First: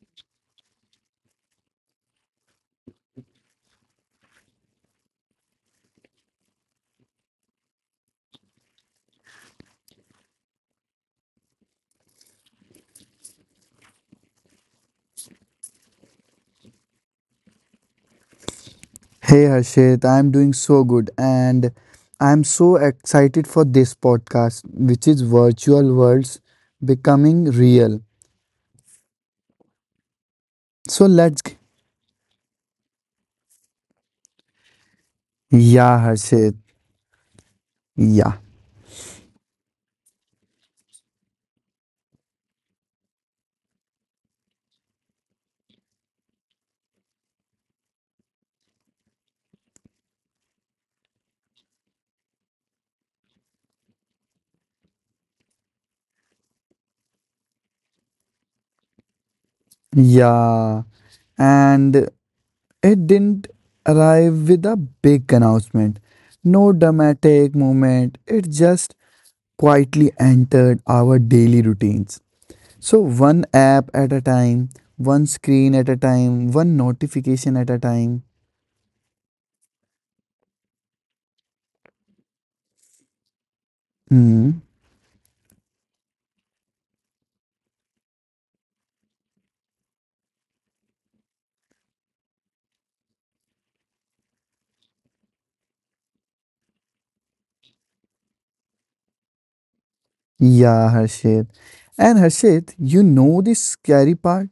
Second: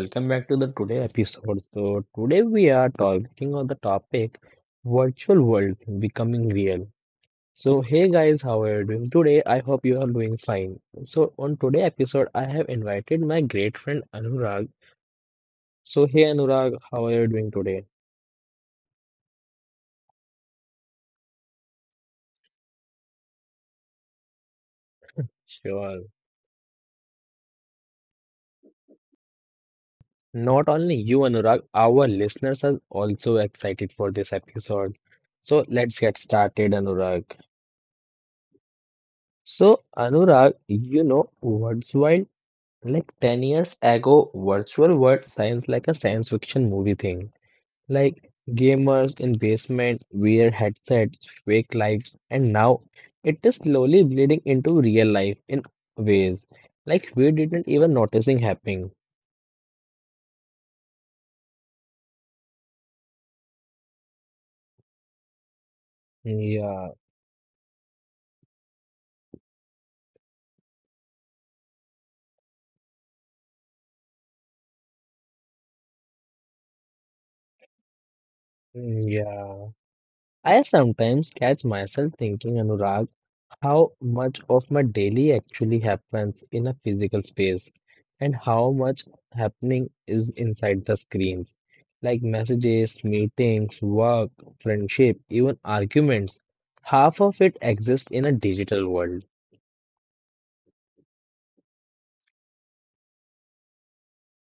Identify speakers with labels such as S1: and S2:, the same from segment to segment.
S1: welcome back to the today episode. So, today we are talking on the topic virtual world becoming real. So, hey guys, how are you doing today? I hope you are doing fine. So, on today episode, I have invited my great friend Anurag. So, hey Anurag, how are you doing today?
S2: Hey Harshit, I'm doing so good and I'm so excited for this podcast, which is virtual
S1: Sure.
S2: worlds becoming real.
S1: Not only
S2: So
S1: you,
S2: let's...
S1: Anurag, our listeners are also excited for this episode. So, let's
S2: Yeah,
S1: get
S2: Harshit.
S1: started, Anurag.
S2: Yeah.
S1: So, Anurag, you know what's wild? Like 10 years ago, virtual world sounds like a science fiction movie thing. Like gamers in basement, wear headsets, fake lives, and now it is slowly bleeding into real life in ways like we didn't even noticing happening.
S2: Yeah. And it didn't arrive with a big announcement. No
S1: Yeah,
S2: dramatic moment. It just quietly entered our daily routines. So one app at a time, one screen at a time, one notification at a time.
S1: mm, yeah. I sometimes catch myself thinking, Anurag, how much
S2: Mm.
S1: of my daily actually happens in a physical space and how much happening is inside the screens, like messages, meetings, work, friendship, even arguments. Half of it exists in a digital world.
S2: Yeah, Harshit. And Harshit, you know the scary part?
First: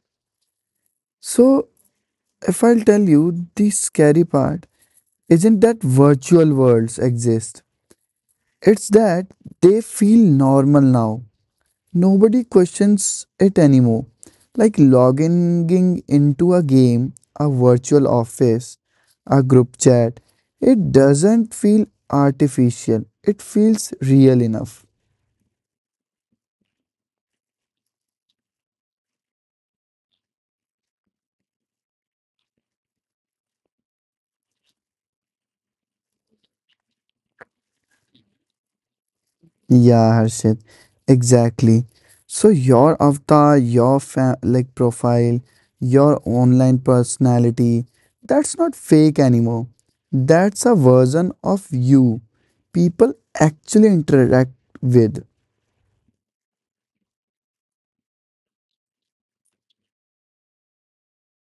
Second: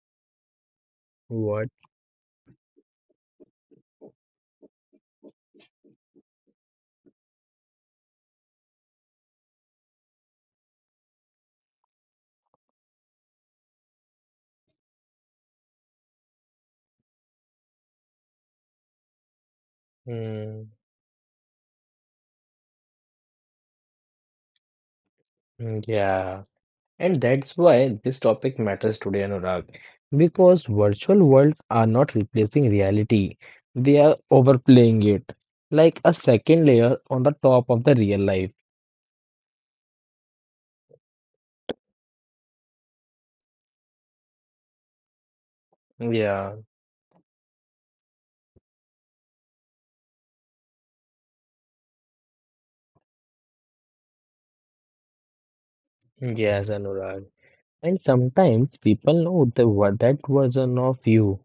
S2: So,
S1: What?
S2: if I'll tell you the scary part, isn't that virtual worlds exist? It's that they feel normal now. Nobody questions it anymore. Like logging into a game, a virtual office, a group chat,
S1: Mm,
S2: it doesn't feel artificial. It feels real enough.
S1: yeah. And that's why this topic matters today, Anurag, because virtual worlds are not replacing reality, they are overplaying it, like a second layer on the top of the real life.
S2: Yeah, Harshit, exactly. So your avatar, like profile, your
S1: Yeah,
S2: online personality, that's not fake anymore. That's a version of you people actually interact with.
S1: yes, Anurag. And sometimes people know that version of you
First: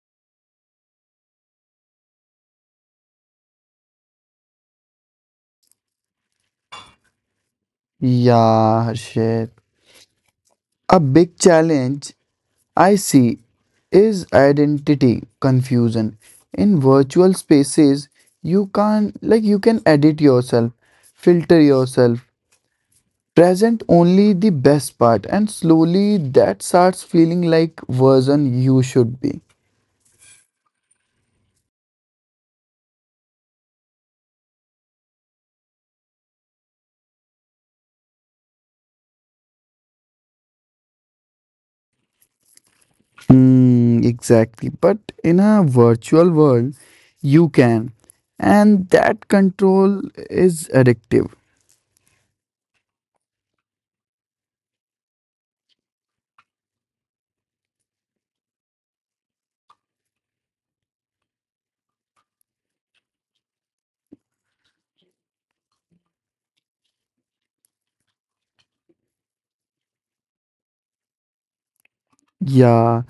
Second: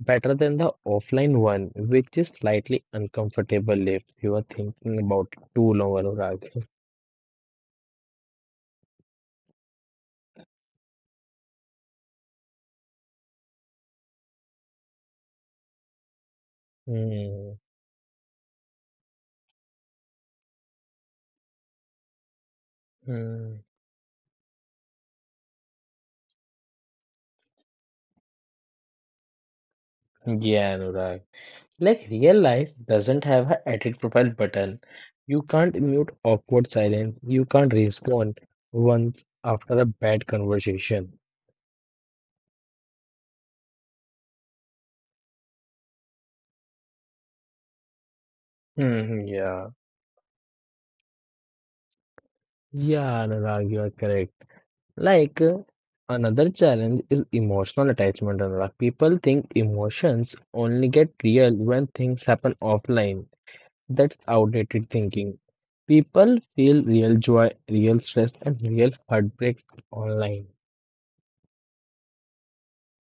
S1: better than the offline one, which is slightly uncomfortable if you are thinking about it too long, Anurag.
S2: Yeah, Harshit. A big challenge I see is identity confusion. In virtual
S1: Hmm.
S2: spaces, you can't like you can edit yourself, filter yourself,
S1: Hmm.
S2: present only the best part, and slowly that starts feeling like version you should be.
S1: Yeah, Anurag. Like real life doesn't have a edit profile button. You can't mute awkward silence. You can't respond once after a bad conversation.
S2: Hmm, exactly, but in a virtual world you can, and
S1: Hmm,
S2: that
S1: yeah.
S2: control is addictive.
S1: Yeah, Anurag, you are correct. Like another challenge is emotional attachment, Anurag. People think emotions only get real when things happen offline. That's outdated thinking. People feel real joy, real stress, and real heartbreaks online.
S2: Yeah,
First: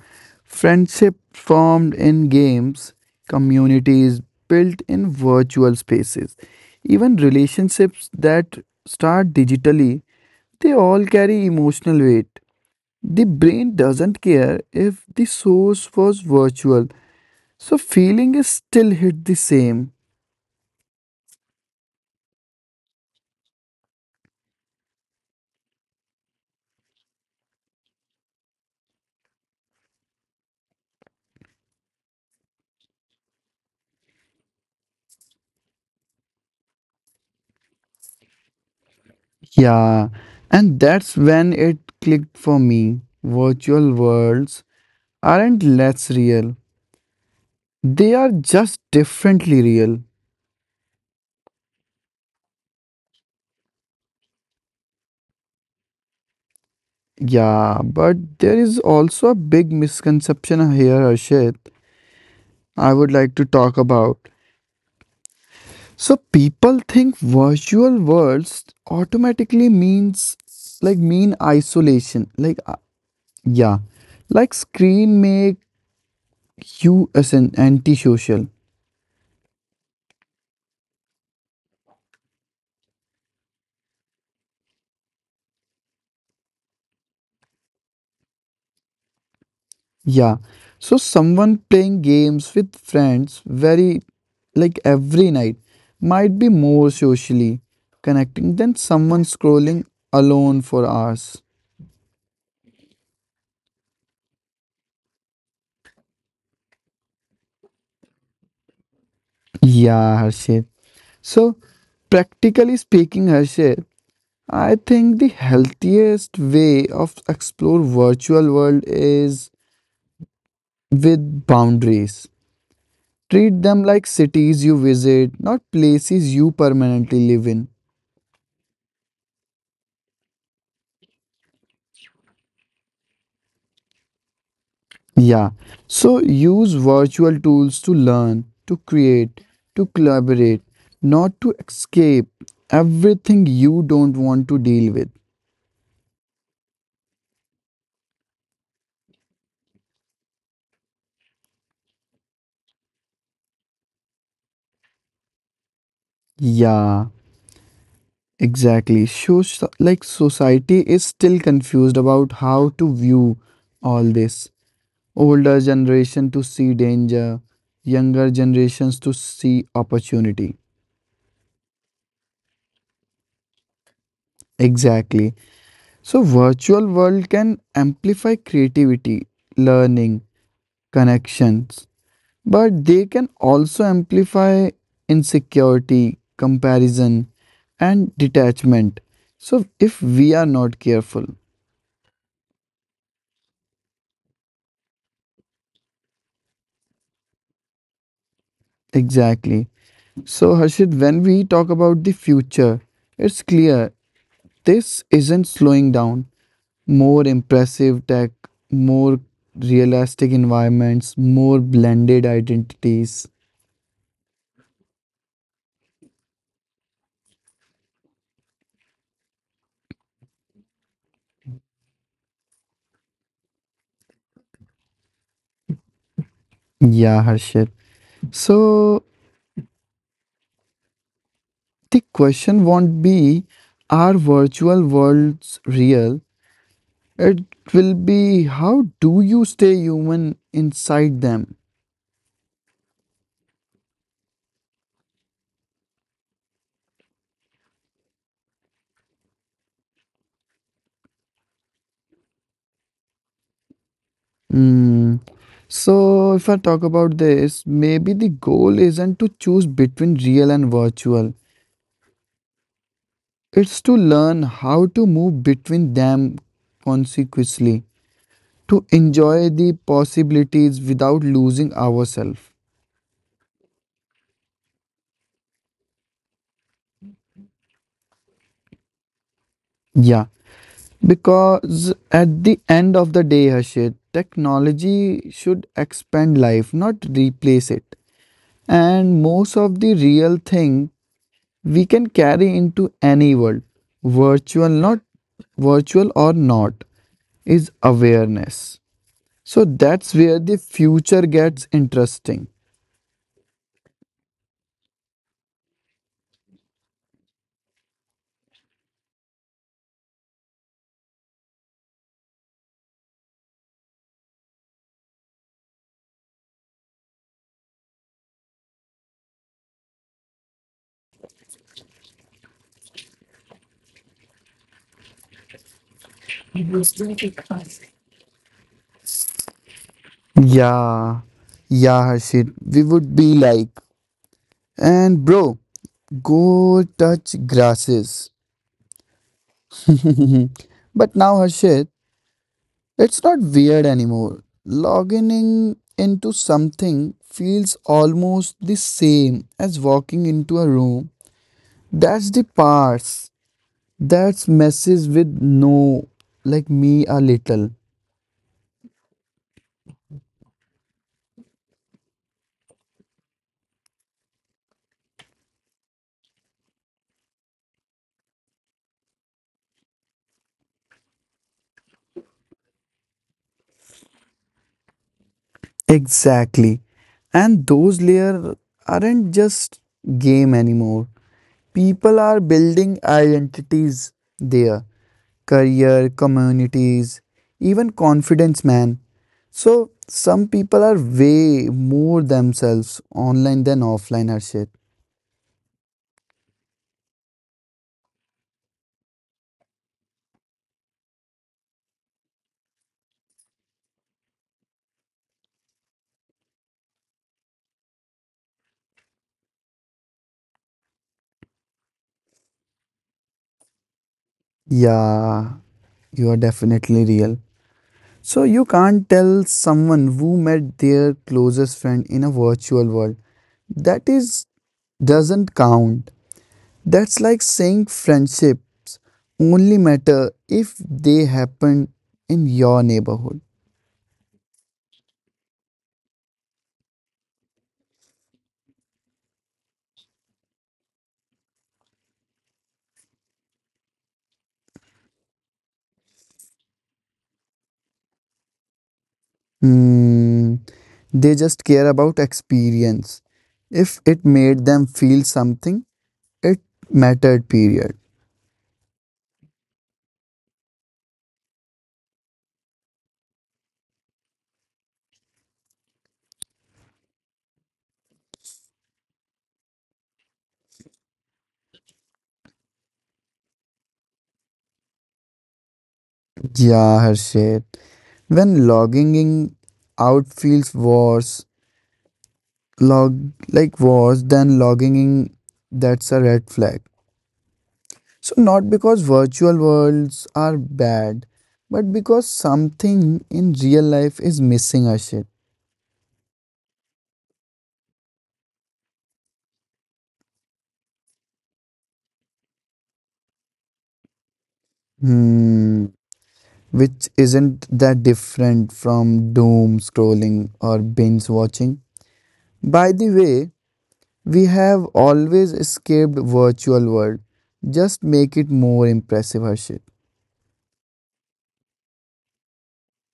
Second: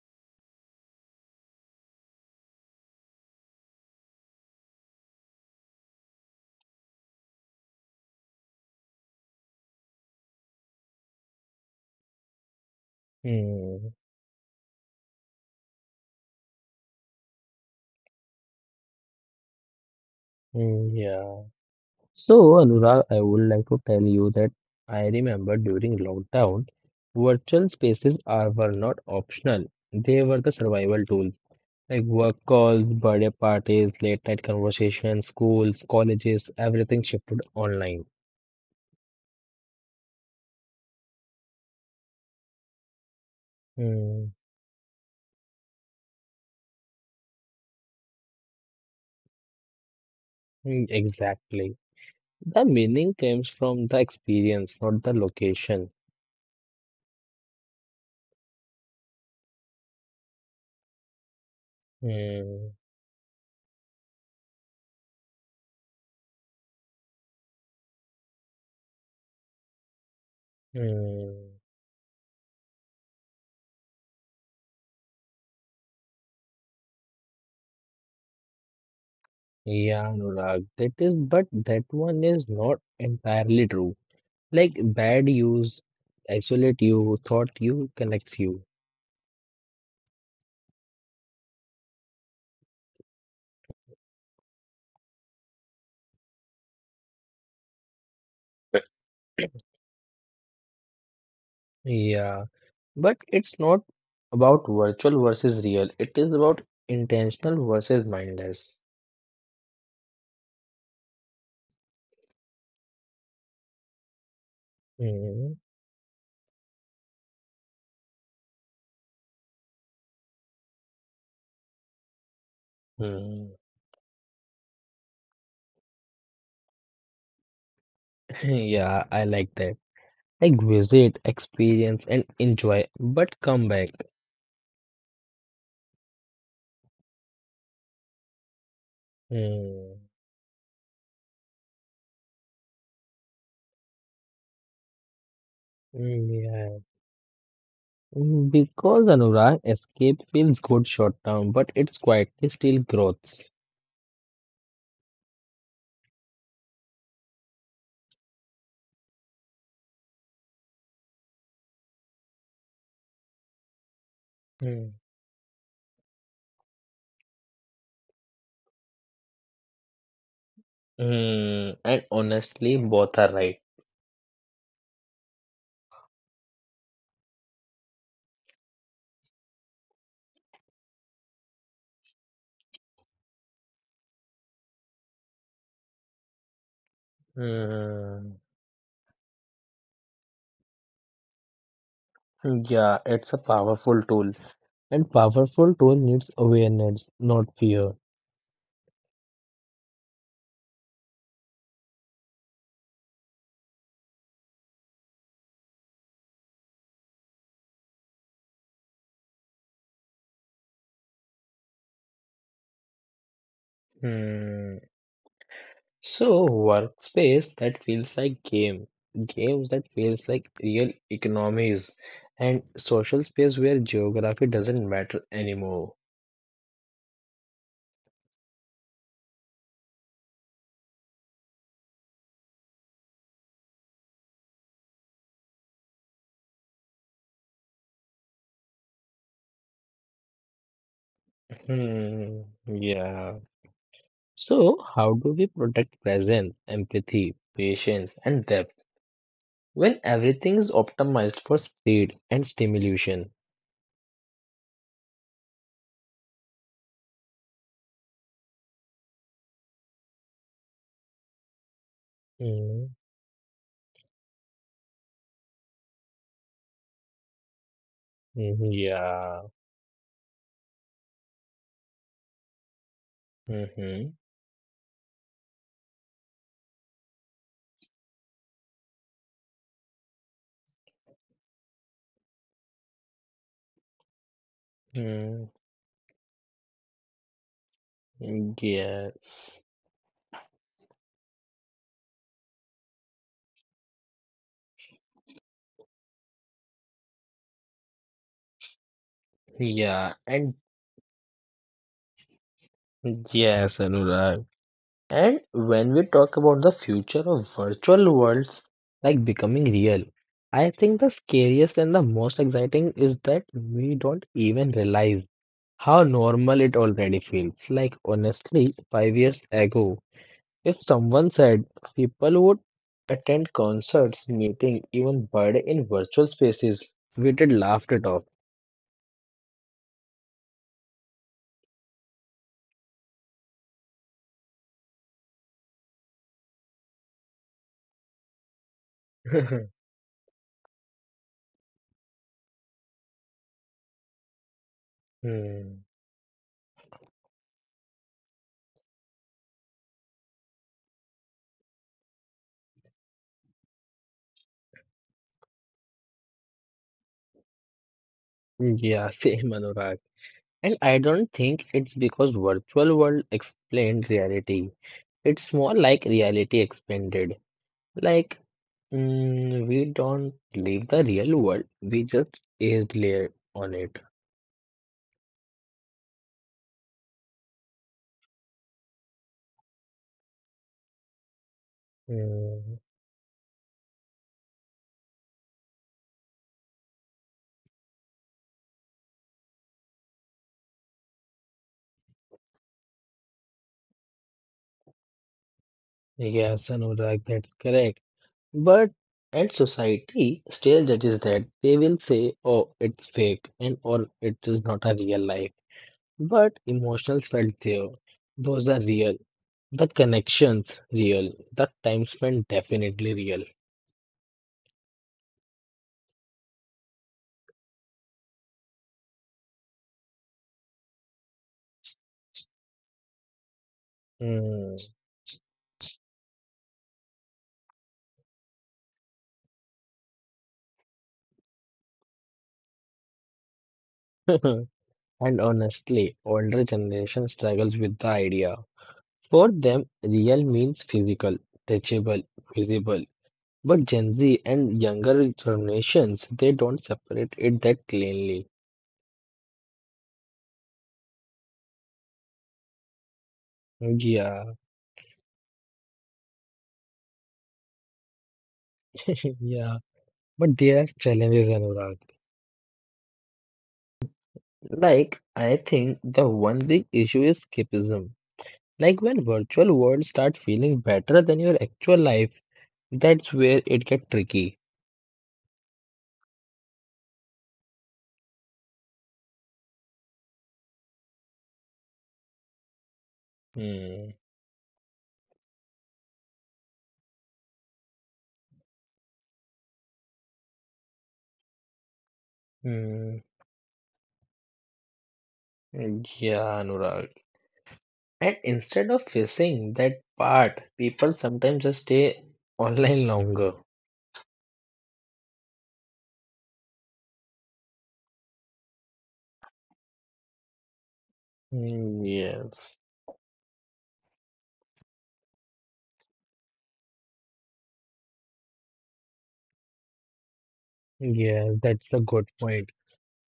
S2: friendship formed in games, communities built in virtual spaces, even relationships that start digitally, they all carry emotional weight. The brain
S1: Hmm.
S2: doesn't care if the source was virtual, so feeling is still hit the same.
S1: Mm, yeah. So, Anurag, I would like to tell you that I remember during lockdown, virtual spaces are were not optional. They were the survival tools, like work calls, birthday parties, late night conversations, schools, colleges, everything shifted online.
S2: Yeah, and that's when it clicked for me. Virtual
S1: Mm,
S2: worlds aren't less real, they are just differently real.
S1: mm, exactly. The meaning comes from the experience, not the location.
S2: Yeah, but there is also a big misconception here, Harshit,
S1: Mm,
S2: I would like to talk about. So people think virtual worlds automatically means, mean
S1: mm.
S2: isolation, like... Yeah, like screen make you as an antisocial.
S1: Yeah, Anurag, that is, but that one is not entirely true. Like bad use isolate you, thought you connects you.
S2: Yeah, so someone playing games with friends very like every night might be more socially connecting than someone scrolling alone for hours.
S1: Yeah, but it's not about virtual versus real. It is about intentional versus mindless.
S2: Yeah, Harshit. So, Practically speaking, Harshit, I think the
S1: Mm-hmm.
S2: healthiest way of explore virtual world is with boundaries. Treat them like cities you visit, not places you permanently live in.
S1: Yeah, I like that. Like visit, experience, and enjoy, but come back.
S2: Yeah. So use virtual tools to learn, to create, to
S1: Hmm.
S2: collaborate, not to escape everything you don't want to deal with.
S1: Mm, yeah. Because Anurag, escape feels good short term, but it's quietly still growths.
S2: Yeah, exactly. So, like, society is still confused about how to view all this.
S1: Hmm.
S2: Older generation to see danger, younger generations to see opportunity.
S1: And honestly, both are right.
S2: Exactly. So virtual world can amplify creativity, learning, connections, but they can also amplify insecurity, comparison, and
S1: Mm,
S2: detachment. So if we are not careful.
S1: yeah, it's a powerful tool, and powerful tool needs awareness, not fear.
S2: Exactly. So, Harshit, when we talk about the future, it's clear this isn't slowing down. More impressive tech, more realistic environments, more blended identities.
S1: Hmm. So, workspace that feels like game, games that feels like real economies, and social space where geography doesn't matter anymore.
S2: Yeah, Harshit. So the question won't be, are virtual worlds real? It will be, how do you stay human inside them?
S1: Hmm. Yeah. So, how do we protect presence, empathy, patience, and depth? When everything is optimized for speed and stimulation.
S2: Hmm. So if I talk about this, maybe the goal isn't to choose between real and virtual.
S1: Mm,
S2: It's to learn how to move between them consequently,
S1: mhm,
S2: to
S1: yeah.
S2: enjoy the possibilities without losing ourselves.
S1: Mm-hmm.
S2: Yeah. Because at the end of the day, Harshit, technology
S1: Mm,
S2: should expand life, not replace it. And
S1: yes.
S2: most of the real thing we can carry into any world, virtual, not virtual or not, is awareness. So
S1: Yeah.
S2: that's
S1: And
S2: where the future gets interesting.
S1: yes, Anurag. And when we talk about the future of virtual worlds like becoming real, I think the scariest and the most exciting is that we don't even realize how normal it already feels. Like honestly, 5 years ago. If someone said people would attend concerts, meeting, even birthday in virtual spaces, we did laughed it off.
S2: Yeah, yeah, Harshit, we would be like, and bro, go touch grasses. But now, Harshit, it's not weird anymore.
S1: Hmm.
S2: Logging into something feels almost the same as walking into a room. That's the parts that messes with no like me a little.
S1: Yeah, same Anurag. And I don't think it's because virtual world explained reality. It's more like reality expanded. Like we don't leave the real world, we just is layer on it.
S2: Exactly. And those layers aren't just game anymore. People are
S1: Hmm.
S2: building identities there, career, communities, even confidence, man. So some people are way more themselves online than offline, Harshit.
S1: Yes, Anurag, that's correct. But and society still judges that. They will say, oh, it's fake and or it is not a real life. But emotions felt there. Those are real. The connections real. The time spent definitely real.
S2: Yeah, you are definitely real. So you can't tell someone who met their closest friend in a virtual world that is
S1: Hmm.
S2: doesn't count. That's like saying friendships only matter if they happen in your neighborhood.
S1: And honestly, older generation struggles with the idea. For them, real means physical, touchable, visible. But Gen Z and younger generations, they don't separate it that cleanly.
S2: Hmm, they just care about experience. If it
S1: Yeah.
S2: made them feel something, it mattered, period.
S1: Yeah, but there are challenges, Anurag. Like, I think the one big issue is escapism. Like, when virtual worlds start feeling better than your actual life, that's where it gets tricky.
S2: Yeah, Harshit. When logging in out feels worse, log like
S1: Hmm.
S2: was then logging in, that's a red flag. So not because virtual worlds are bad, but because
S1: Hmm.
S2: something in real life is missing, ashit.
S1: Yeah, Anurag. And instead of facing that part, people sometimes just stay online longer.
S2: Hmm, which isn't that different from doom scrolling or binge watching,
S1: Hmm, yes.
S2: by the way. We have always escaped virtual world, just make it more impressive, harshit.
S1: Yes, that's the good point.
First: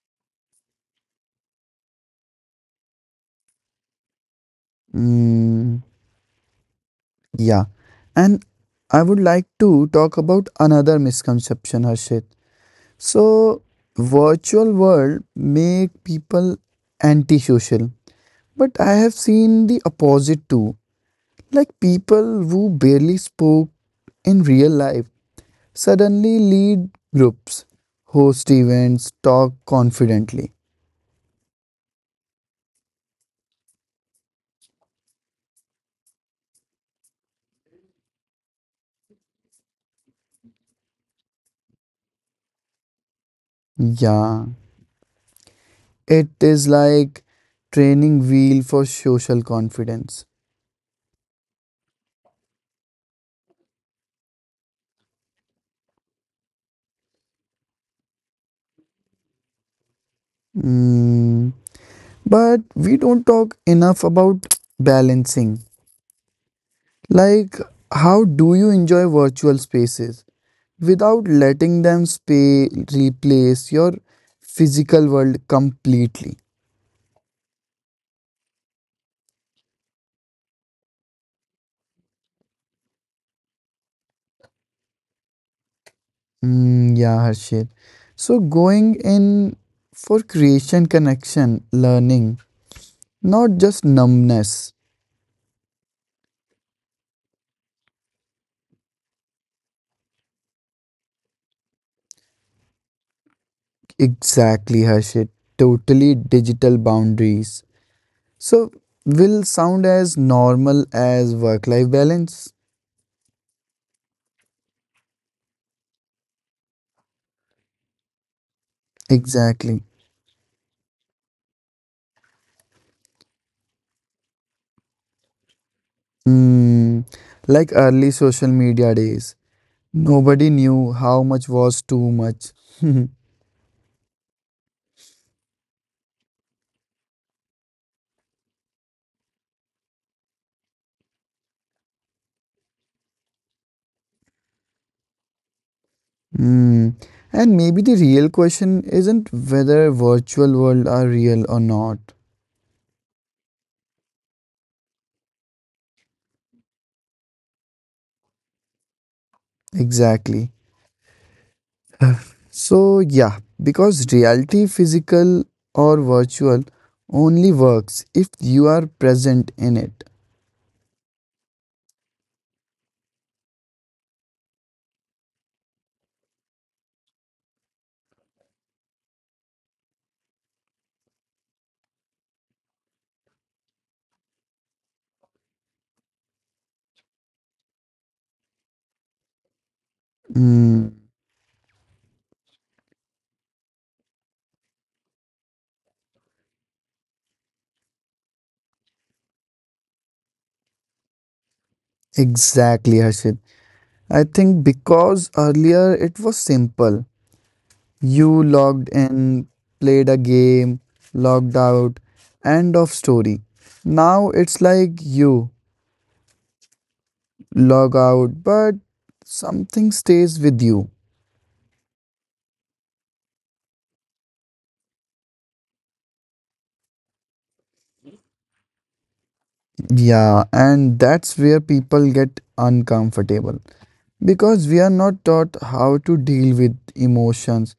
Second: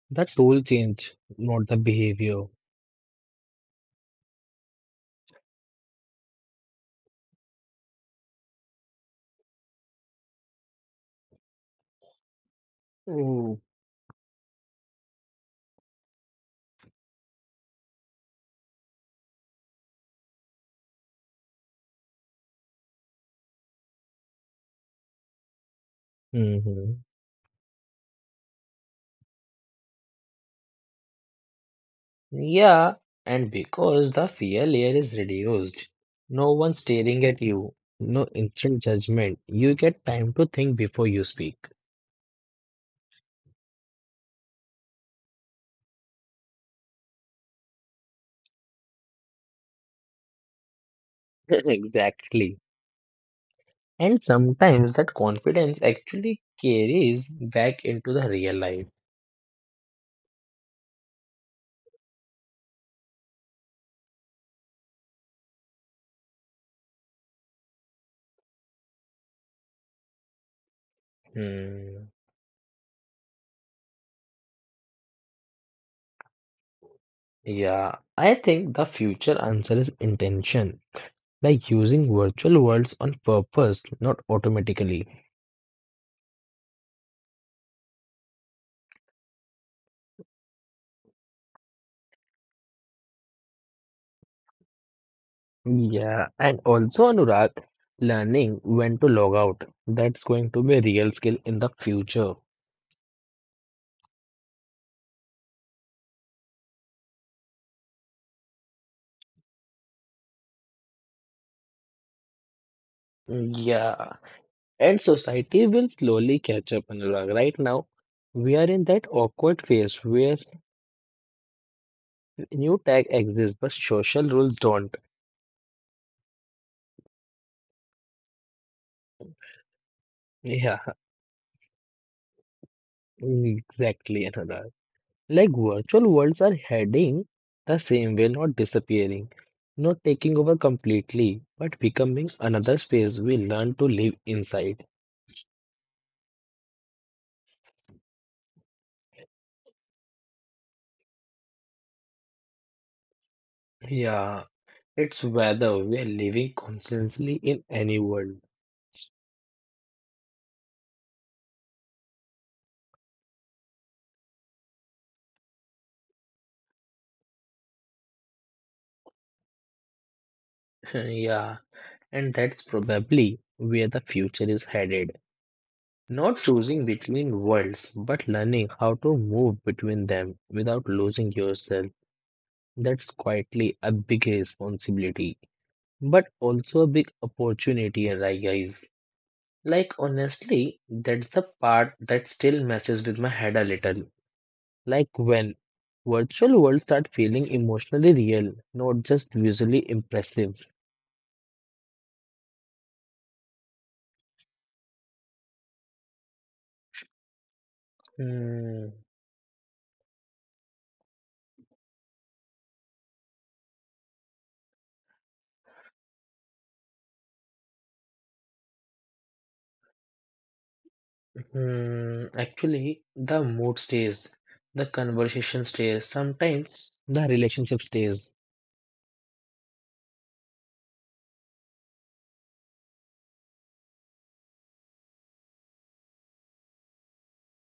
S1: The tool change, not the behavior.
S2: mm. Yeah, and I would like to talk about another misconception, Harshit. So, virtual world make people antisocial, but I have seen the opposite too. Like people who barely spoke in real life suddenly lead
S1: Mm-hmm.
S2: groups, host events, talk confidently.
S1: Yeah, and because the fear layer is reduced, no one staring at you, no instant judgment, you get time to think before you speak.
S2: Yeah, it is like training wheel for social confidence.
S1: Exactly. And sometimes that confidence actually carries back into the real life.
S2: Mm. But we don't talk enough about balancing. Like, how do you enjoy virtual spaces without letting
S1: Hmm.
S2: them replace your physical world completely?
S1: Yeah, I think the future answer is intention, like using virtual worlds on purpose, not automatically.
S2: Mm, yeah, Harshit. So, going in for creation, connection, learning, not just numbness.
S1: Yeah, and also Anurag, learning when to log out. That's going to be a real skill in the future.
S2: Exactly, Harshit. Totally digital boundaries. So, will sound as normal as work life balance.
S1: Yeah, and society will slowly catch up, Anurag. Right now, we are in that awkward
S2: Exactly.
S1: phase where new tech exists, but social rules don't.
S2: Mm, like early social media days, nobody
S1: Yeah,
S2: knew how much was too much.
S1: exactly, Anurag. Like virtual worlds are heading the same way, not disappearing, not taking over completely, but becoming another space we learn to live inside.
S2: Mm. And maybe the real question isn't whether virtual world are real or not.
S1: Yeah, it's whether we are living consciously in any world.
S2: Exactly. So yeah, because reality, physical or virtual, only works if you are present in it.
S1: Yeah, and that's probably where the future is headed. Not choosing between worlds, but learning how to move between them without losing yourself. That's quietly a big responsibility, but also a big opportunity, right, guys? Like, honestly,
S2: Mm,
S1: that's the part that still messes with my head a little. Like when virtual worlds start feeling emotionally real, not just visually impressive.
S2: exactly, Harshit. I think because earlier it was simple. You logged
S1: Hmm,
S2: in, played a game, logged out, end of story. Now it's like you log out, but something stays with you.
S1: Actually, the mood stays, the conversation stays. Sometimes, the relationship stays.
S2: Yeah, and that's where people get uncomfortable because we are not taught how to deal with emotions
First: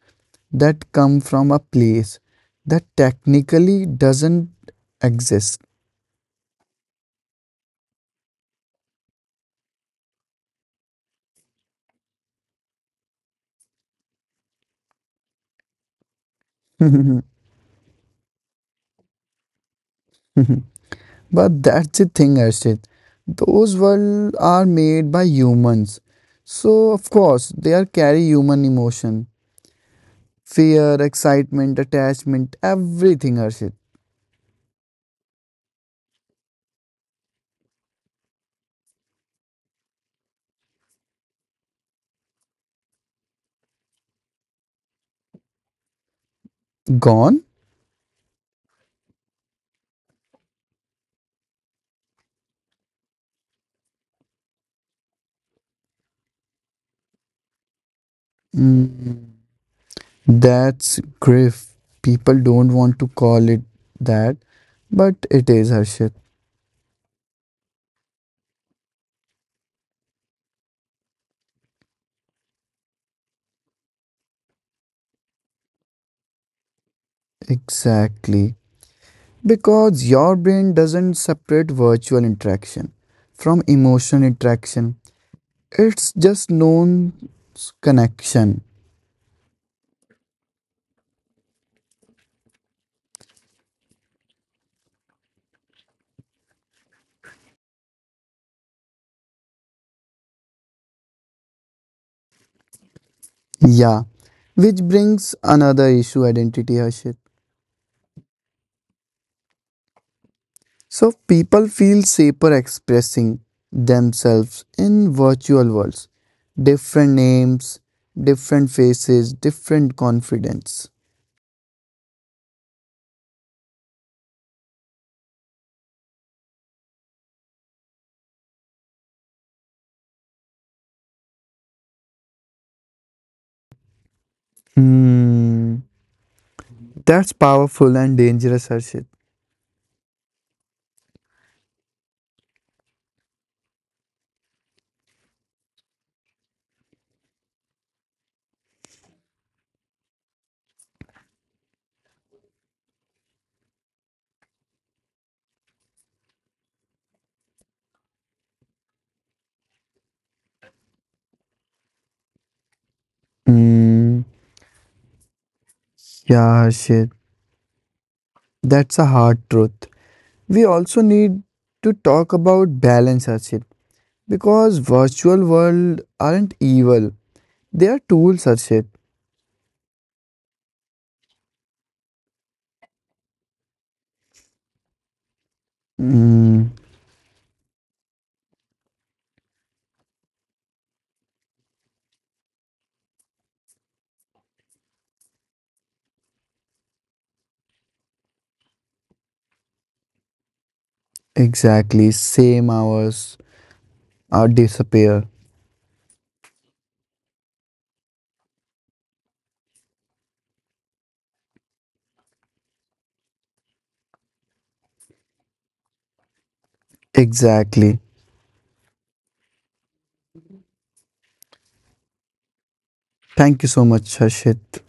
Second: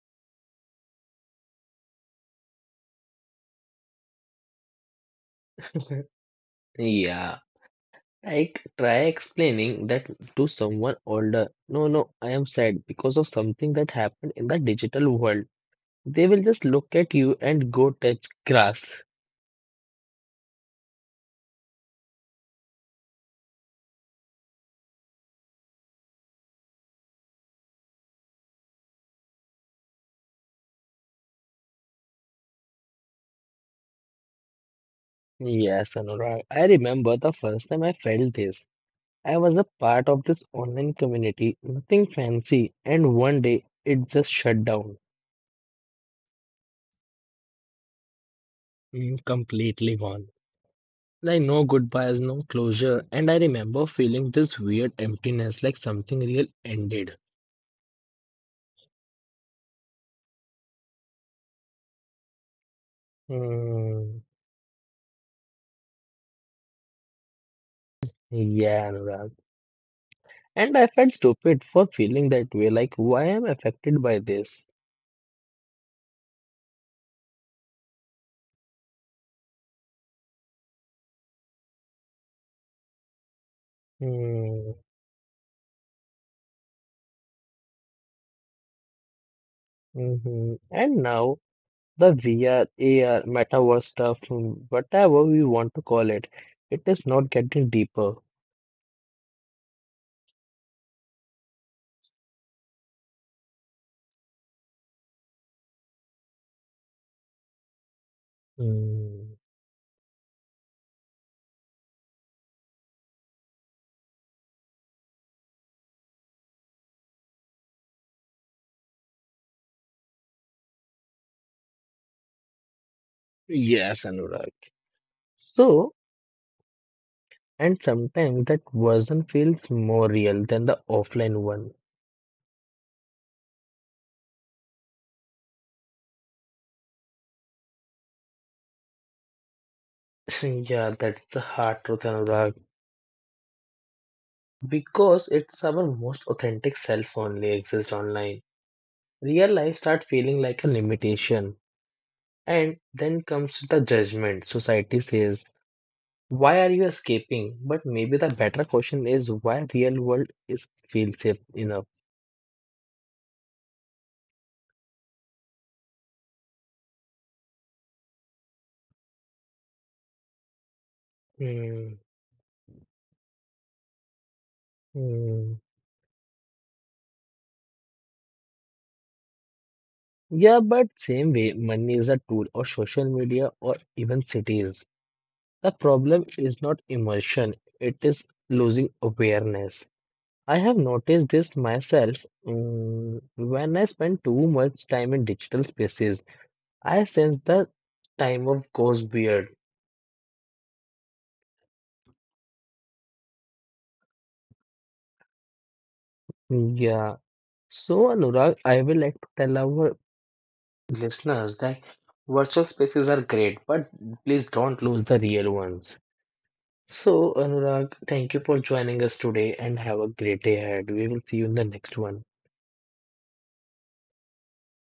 S2: that come from a place that technically doesn't exist.
S1: Yeah, like try explaining that to someone older. No, no, I am sad because of something that happened in the digital world. They will just look at you and go touch grass.
S2: But that's the thing, Arshit. Those worlds are made by humans. So, of course, they are carry human emotion. Fear, excitement, attachment, everything, Arshit.
S1: Yes, Anurag. I remember the first time I felt this. I was a part of this online community, nothing fancy, and one day it just shut down.
S2: Gone?
S1: Completely gone. Like no goodbyes, no closure, and I remember feeling this weird emptiness like something real ended.
S2: Mm, that's grief. People don't want to call it
S1: Mm,
S2: that, but it is, Harshit.
S1: yeah, Anurag. And I felt stupid for feeling that way, like why am I affected by this?
S2: Exactly. Because your brain doesn't separate virtual interaction from emotional
S1: Mm,
S2: interaction. It's just known connection.
S1: hmm. And now the VR, AR, metaverse stuff, whatever we want to call it, it is not getting deeper.
S2: Yeah, which brings another issue, identity, Harshit.
S1: Mm,
S2: So people feel safer expressing themselves in virtual worlds. Different names, different faces, different confidence.
S1: yes, Anurag. So, and sometimes that version feels more real than the offline one.
S2: Hmm. That's powerful and dangerous, Harshit.
S1: Yeah, that's the hard truth, Anurag. Because it's our most authentic self only exists online. Real life starts feeling like a limitation. And then comes the judgment. Society says, why are you escaping? But maybe the better question is why real world is feel safe enough.
S2: Hmm. Yeah, Harshit. That's a hard truth. We also need to
S1: Mm,
S2: talk about balance, Harshit. Because virtual
S1: mm.
S2: world aren't evil. They are tools, Harshit.
S1: Yeah, but same way, money is a tool or social media or even cities. The problem is
S2: Mm,
S1: not immersion; it is losing awareness. I have noticed this myself. When I spend too much time in digital spaces, I sense the time of goes weird.
S2: exactly. Same hours are disappear.
S1: Yeah. So, Anurag, I will like to tell our listeners that virtual spaces are great, but please don't lose the real ones. So, Anurag,
S2: Exactly.
S1: thank you for joining us today and have a great day ahead. We will see you in the next one.
S2: Thank you so much, Harshit.